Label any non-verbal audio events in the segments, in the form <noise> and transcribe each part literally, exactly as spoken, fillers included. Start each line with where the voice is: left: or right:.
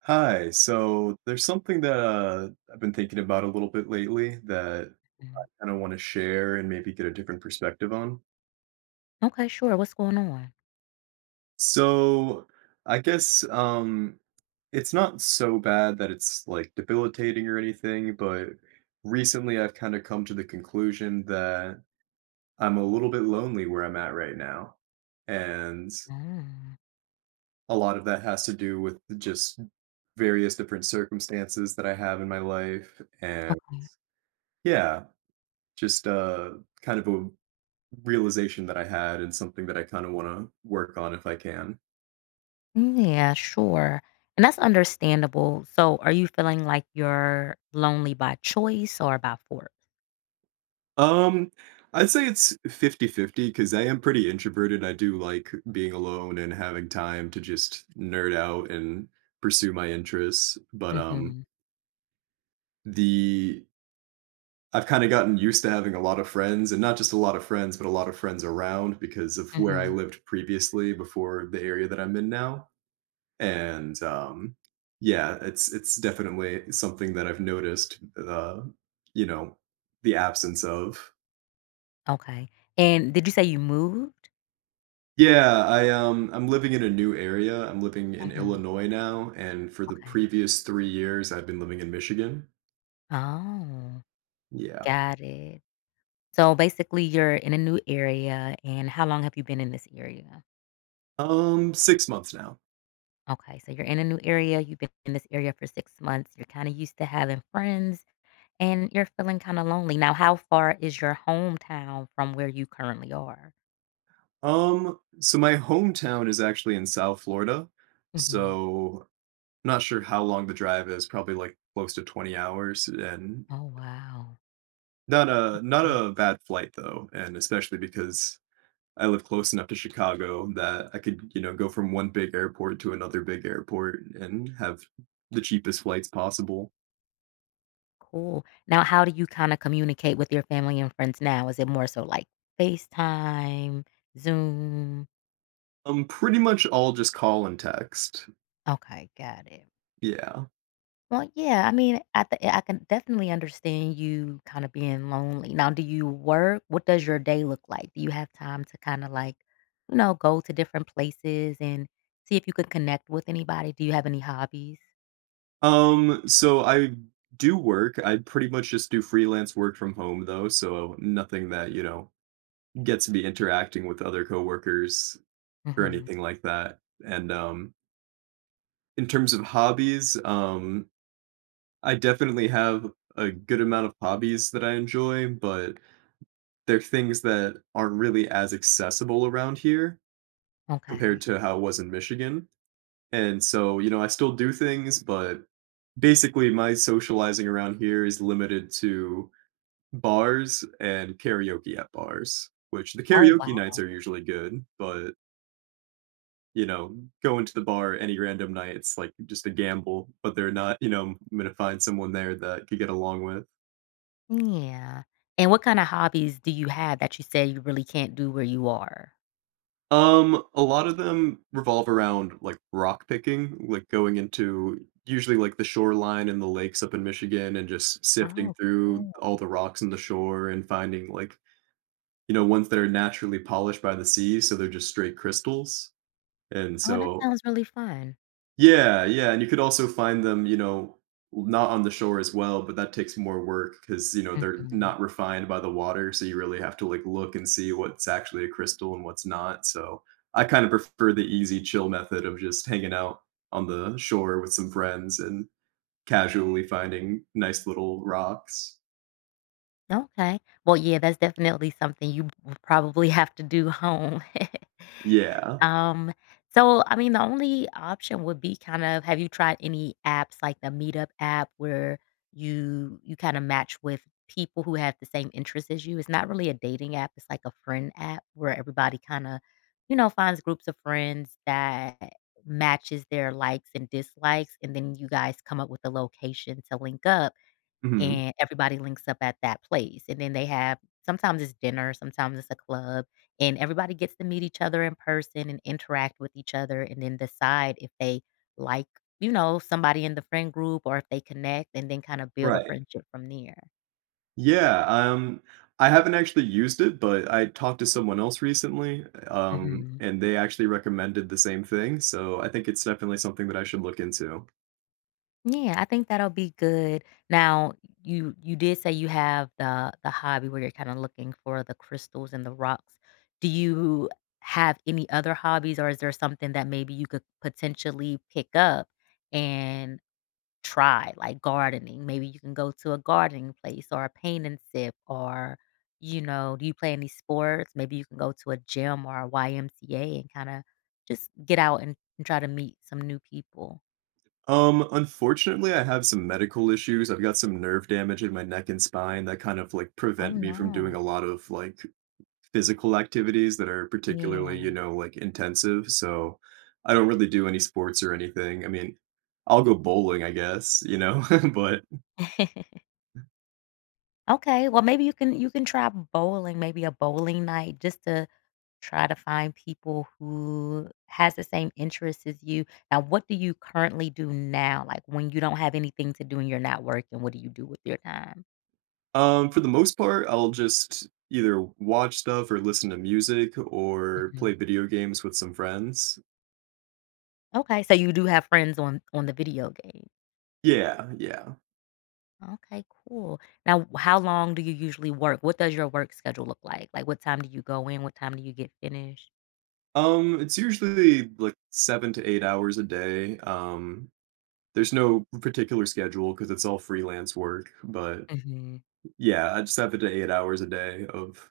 right: Hi. So there's something that uh, I've been thinking about a little bit lately that
left: Mm.
right: I don't want to share and maybe get a different perspective on.
left: Okay, sure. What's going on?
right: So I guess, um, it's not so bad that it's like debilitating or anything, but recently I've kind of come to the conclusion that I'm a little bit lonely where I'm at right now. And
left: Mm,
right: a lot of that has to do with just various different circumstances that I have in my life. And
left: okay.
right: yeah. Just uh, kind of a realization that I had and something that I kind of want to work on if I can.
left: Mm, yeah, sure. And that's understandable. So, are you feeling like you're lonely by choice or by force?
right: Um, I'd say it's fifty-fifty because I am pretty introverted. I do like being alone and having time to just nerd out and pursue my interests. But um,
left: Mm-hmm.
right: the I've kind of gotten used to having a lot of friends and not just a lot of friends, but a lot of friends around because of where I
left: Mm-hmm.
right: lived previously before the area that I'm in now. And, um, yeah, it's it's definitely something that I've noticed, uh, you know, the absence of.
left: Okay. And did you say you moved?
right: Yeah, I, um I'm living in a new area. I'm living in
left: Mm-hmm.
right: Illinois now, and for the
left: Okay.
right: previous three years, I've been living in Michigan.
left: Oh,
right: Yeah.
left: got it. So basically, you're in a new area. And how long have you been in this area?
right: Um, six months now.
left: Okay. So you're in a new area. You've been in this area for six months. You're kind of used to having friends, and you're feeling kinda lonely. Now how far is your hometown from where you currently are?
right: Um, so my hometown is actually in South Florida,
left: Mhm.
right: so I'm not sure how long the drive is, probably, like, close to twenty hours, and
left: Oh, wow.
right: Not a not
left: Okay,
right: a bad flight though, and especially because I live close enough to Chicago that I could, you know, go from one big airport to another big airport and have the cheapest flights possible.
left: cool. Now how do you kinda communicate with your family and friends now? Is it more so like FaceTime, Zoom?
right: Um, pretty much all just call and text.
left: Okay, got it.
right: Yeah.
left: Well, yeah, I mean, at the I can definitely understand you kinda being lonely. Now do you work? What does your day look like? Do you have time to kinda, like, you know, go to different places and see if you could connect with anybody? Do you have any hobbies?
right: Um, so I do work. I pretty much just do freelance work from home though, so nothing that, you know, gets me interacting with other coworkers or
left: Mhm.
right: anything like that. And um in terms of hobbies, um I definitely have a good amount of hobbies that I enjoy, but they're things that aren't really as accessible around here compared
left: Okay.
right: to how it was in Michigan. And so, you know, I still do things, but basically my socializing around here is limited to bars and karaoke at bars, which the
left: Oh,
right: karaoke nights
left: wow.
right: are usually good, but you know, going to the bar any random night, it's like just a gamble, but they're not, you know, I'm gonna find someone there that I could get along with.
left: Yeah. And what kinda hobbies do you have that you say you really can't do where you are?
right: Um, a lot of them revolve around like rock picking, like going into usually like the shoreline and the lakes up in Michigan and just sifting
left: Oh,
right: through
left: cool.
right: all the rocks in the shore and finding like, you know, ones that are naturally polished by the sea, so they're just straight crystals. And
left: Oh, that
right: so
left: sounds really fun.
right: yeah, yeah, and you could also find them, you know, not on the shore as well, but that takes more work because you know, they're
left: Mhm.
right: not refined by the water, so you really have to, like, look and see what's actually a crystal and what's not, so I kinda prefer the easy chill method of just hanging out on the shore with some friends and casually finding nice little rocks.
left: Okay. Well, yeah, that's definitely something you will probably <laughs> have to do home.
right: Yeah.
left: Um, so I mean, the only option would be kind of have you tried any apps like the Meetup app where you you kind of match with people who have the same interests as you? It's not really a dating app, it's like a friend app where everybody kind of, you know, finds groups of friends that matches their likes and dislikes, and then you guys come up with a location to link up
right: Mhm.
left: and everybody links up at that place, and then they have sometimes it's dinner, sometimes it's a club, and everybody gets to meet each other in person and interact with each other and then decide if they like, you know, somebody in the friend group or if they connect and then kind of build a
right: Right.
left: friendship from there.
right: Yeah, um, I haven't actually used it, but I talked to someone else recently, um,
left: Mhm.
right: and they actually recommended the same thing, so I think it's definitely something that I should look into.
left: Yeah, I think that'll be good. Now, you you did say you have the the hobby where you're kind of looking for the crystals and the rocks. Do you have any other hobbies, or is there something that maybe you could potentially pick up and try, like gardening? Maybe you can go to a gardening place or a paint and sip, or you know, do you play any sports? Maybe you can go to a gym or a Y M C A and kind of just get out and, and try to meet some new people.
right: Um, unfortunately, I have some medical issues. I've got some nerve damage in my neck and spine that kind of like
left: Oh
right: prevent me from doing
left: no.
right: a lot of like physical activities that are particularly, you
left: Yeah.
right: know, like intensive. So I don't really do any sports or anything. I mean, I'll go bowling, I guess, you know, <laughs> but
left: <laughs> Okay, well, maybe you can you can try bowling, maybe a bowling night just to try to find people who has the same interests as you. Now, what do you currently do now? Like when you don't have anything to do and you're not working, what do you do with your time?
right: Um, for the most part, I'll just either watch stuff or listen to music or
left: Mhm.
right: play video games with some friends.
left: Okay, so you do have friends on on the video game.
right: Yeah, yeah.
left: Okay, cool. Now, w- how long do you usually work? What does your work schedule look like? Like what time do you go in? What time do you get finished?
right: Um, it's usually like seven to eight hours a day. Um, there's no particular schedule because it's all freelance work, but
left: Mhm.
right: yeah, I just seven to eight hours a day of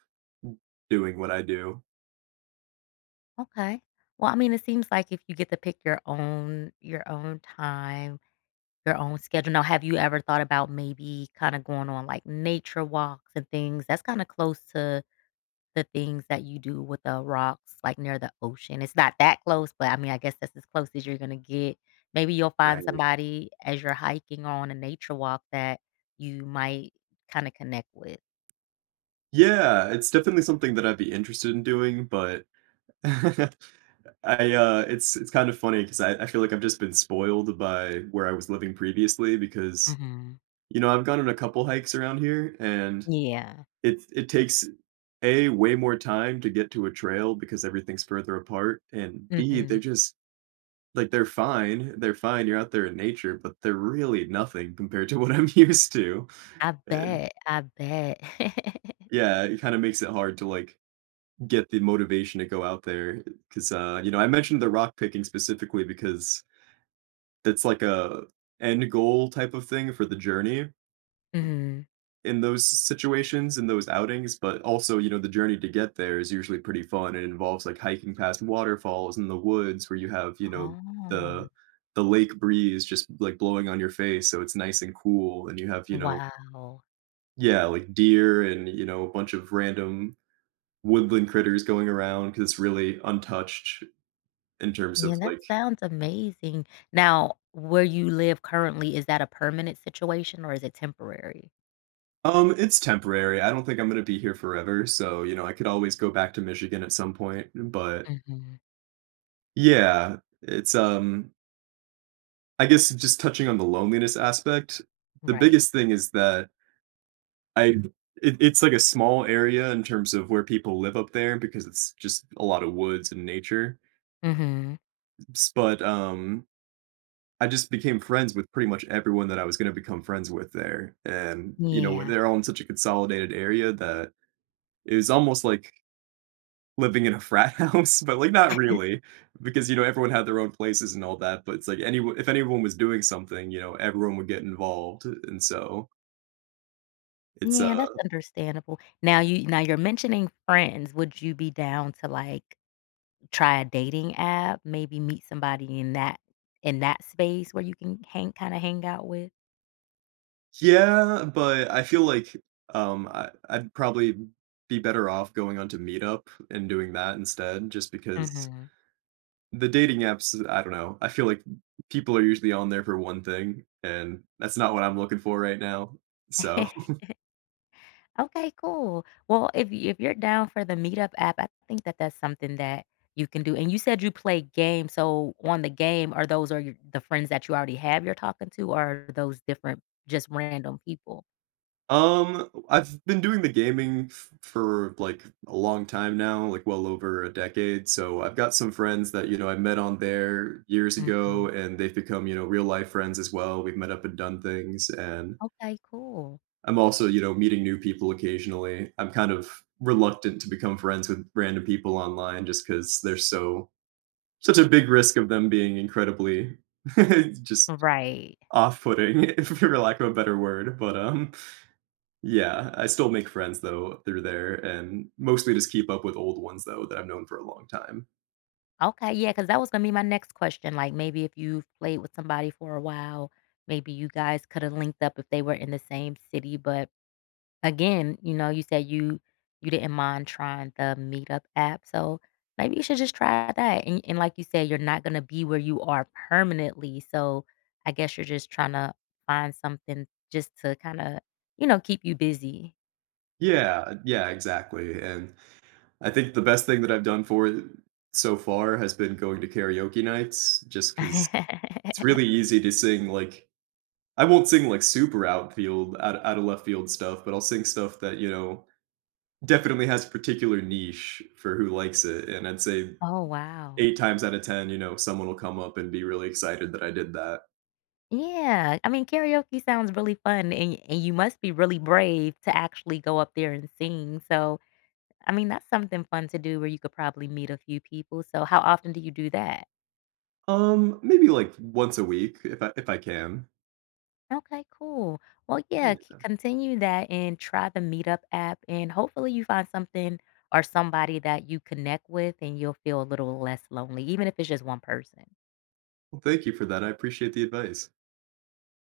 right: doing what I do.
left: Okay. Well, I mean, it seems like if you get to pick your own your own time, your own schedule. Now, have you ever thought about maybe kind of going on like nature walks and things? That's kind of close to the things that you do with the rocks, like near the ocean. It's not that close, but I mean, I guess that's as close as you're gonna get. Maybe you'll find
right: Right.
left: somebody as you're hiking or on a nature walk that you might kind of connect with.
right: Yeah, it's definitely something that I'd be interested in doing, but <laughs> I, uh, it's it's kind of funny because I I feel like I've just been spoiled by where I was living previously because,
left: Hmm.
right: you know, I've gone on a couple hikes around here, and
left: Yeah.
right: it it takes, A, way more time to get to a trail because everything's further apart, and B,
left: Hmm.
right: they're just like, they're fine, they're fine, you're out there in nature, but they're really nothing compared to what I'm <laughs> used to,
left: I
right: and
left: bet. I bet.
right: yeah, it kinda makes it hard to, like, get the motivation to go out there 'cause, uh, you know, I mentioned the rock picking specifically because that's like a end goal type of thing for the journey
left: <laughs> Hmm.
right: in those situations, in those outings, but also, you know, the journey to get there is usually pretty fun. It involves like hiking past waterfalls in the woods where you have, you know,
left: Oh,
right: the the lake breeze just like blowing on your face, so it's nice and cool and you have, you know,
left: wow.
right: yeah, like deer and, you know, a bunch of random woodland critters going around because it's really untouched in terms
left: Yeah,
right: of
left: that
right: like
left: sounds amazing. Now, where you live currently, is that a permanent situation or is it temporary?
right: Um, it's temporary. I don't think I'm gonna be here forever, so, you know, I could always go back to Michigan at some point, but
left: Mhm.
right: yeah, it's, um I guess just touching on the loneliness aspect, the
left: Right.
right: biggest thing is that I it it's like a small area in terms of where people live up there because it's just a lot of woods and nature,
left: Mhm.
right: s but, um, I just became friends with pretty much everyone that I was gonna become friends with there, and, you know,
left: Yeah.
right: they're all in such a consolidated area that it was almost like living in a <laughs> frat house, but, like, not really, because, you know, everyone had their own places and all that, but it's like any if anyone was doing something, you know, everyone would get involved, and so it's,
left: Yeah,
right: uh
left: that's understandable. Now you now you're mentioning friends. Would you be down to, like, try a dating app? Maybe meet somebody in that in that space where you can hang kinda hang out with?
right: Yeah, but I feel like, um, I I'd probably be better off going onto Meetup and doing that instead just because
left: Mhm.
right: the dating apps, I don't know, I feel like people are usually on there for one thing, and that's not what I'm looking for right now, so
left: <laughs> Okay, cool. Well, if you if you're down for the Meetup app, I think that that's something that you can do. And you said you play games, so on the game, are those are your, the friends that you already have you're talking to, or are those different, just random people?
right: Um, I've been doing the gaming f- for like a long time now, like well over a decade. So I've got some friends that, you know, I met on there years
left: Mhm.
right: ago and they've become, you know, real life friends as well. We've met up and done things. And
left: Okay, cool.
right: I'm also, you know, meeting new people occasionally. I'm kind of reluctant to become friends with random people online just because they're so, such a big risk of them being incredibly <laughs> just
left: Right.
right: off putting, <laughs> for lack of a better word. But, um, yeah, I still make friends though through there and mostly just keep up with old ones though that I've known for a long time.
left: Okay, yeah, because that was gonna be my next question. Like maybe if you've played with somebody for a while, maybe you guys could have linked up if they were in the same city, but again, you know, you said you you didn't mind trying the Meetup app, so maybe you should just try that. And and like you said, you're not gonna be where you are permanently, so I guess you're just trying to find something just to kind of, you know, keep you busy. <laughs>
right: Yeah, yeah, exactly. And I think the best thing that I've done for it so far has been going to karaoke nights just because it's really easy to sing like I won't sing like super outfield out, out of left field stuff, but I'll sing stuff that, you know, definitely has a particular niche for who likes it. And I'd say
left: Oh, wow.
right: eight times out of ten, you know, someone will come up and be really excited that I did that.
left: Yeah, I mean, karaoke sounds really fun, and and you must be really brave to actually go up there and sing. So, I mean, that's something fun to do where you could probably meet a few people. So, how often do you do that?
right: Um, maybe like once a week if I if I can.
left: Okay, cool. Well, yeah, c-
right: Yeah.
left: continue that and try the Meetup app, and hopefully you find something or somebody that you connect with, and you'll feel a little less lonely, even if it's just one person.
right: Well, thank you for that. I appreciate the advice.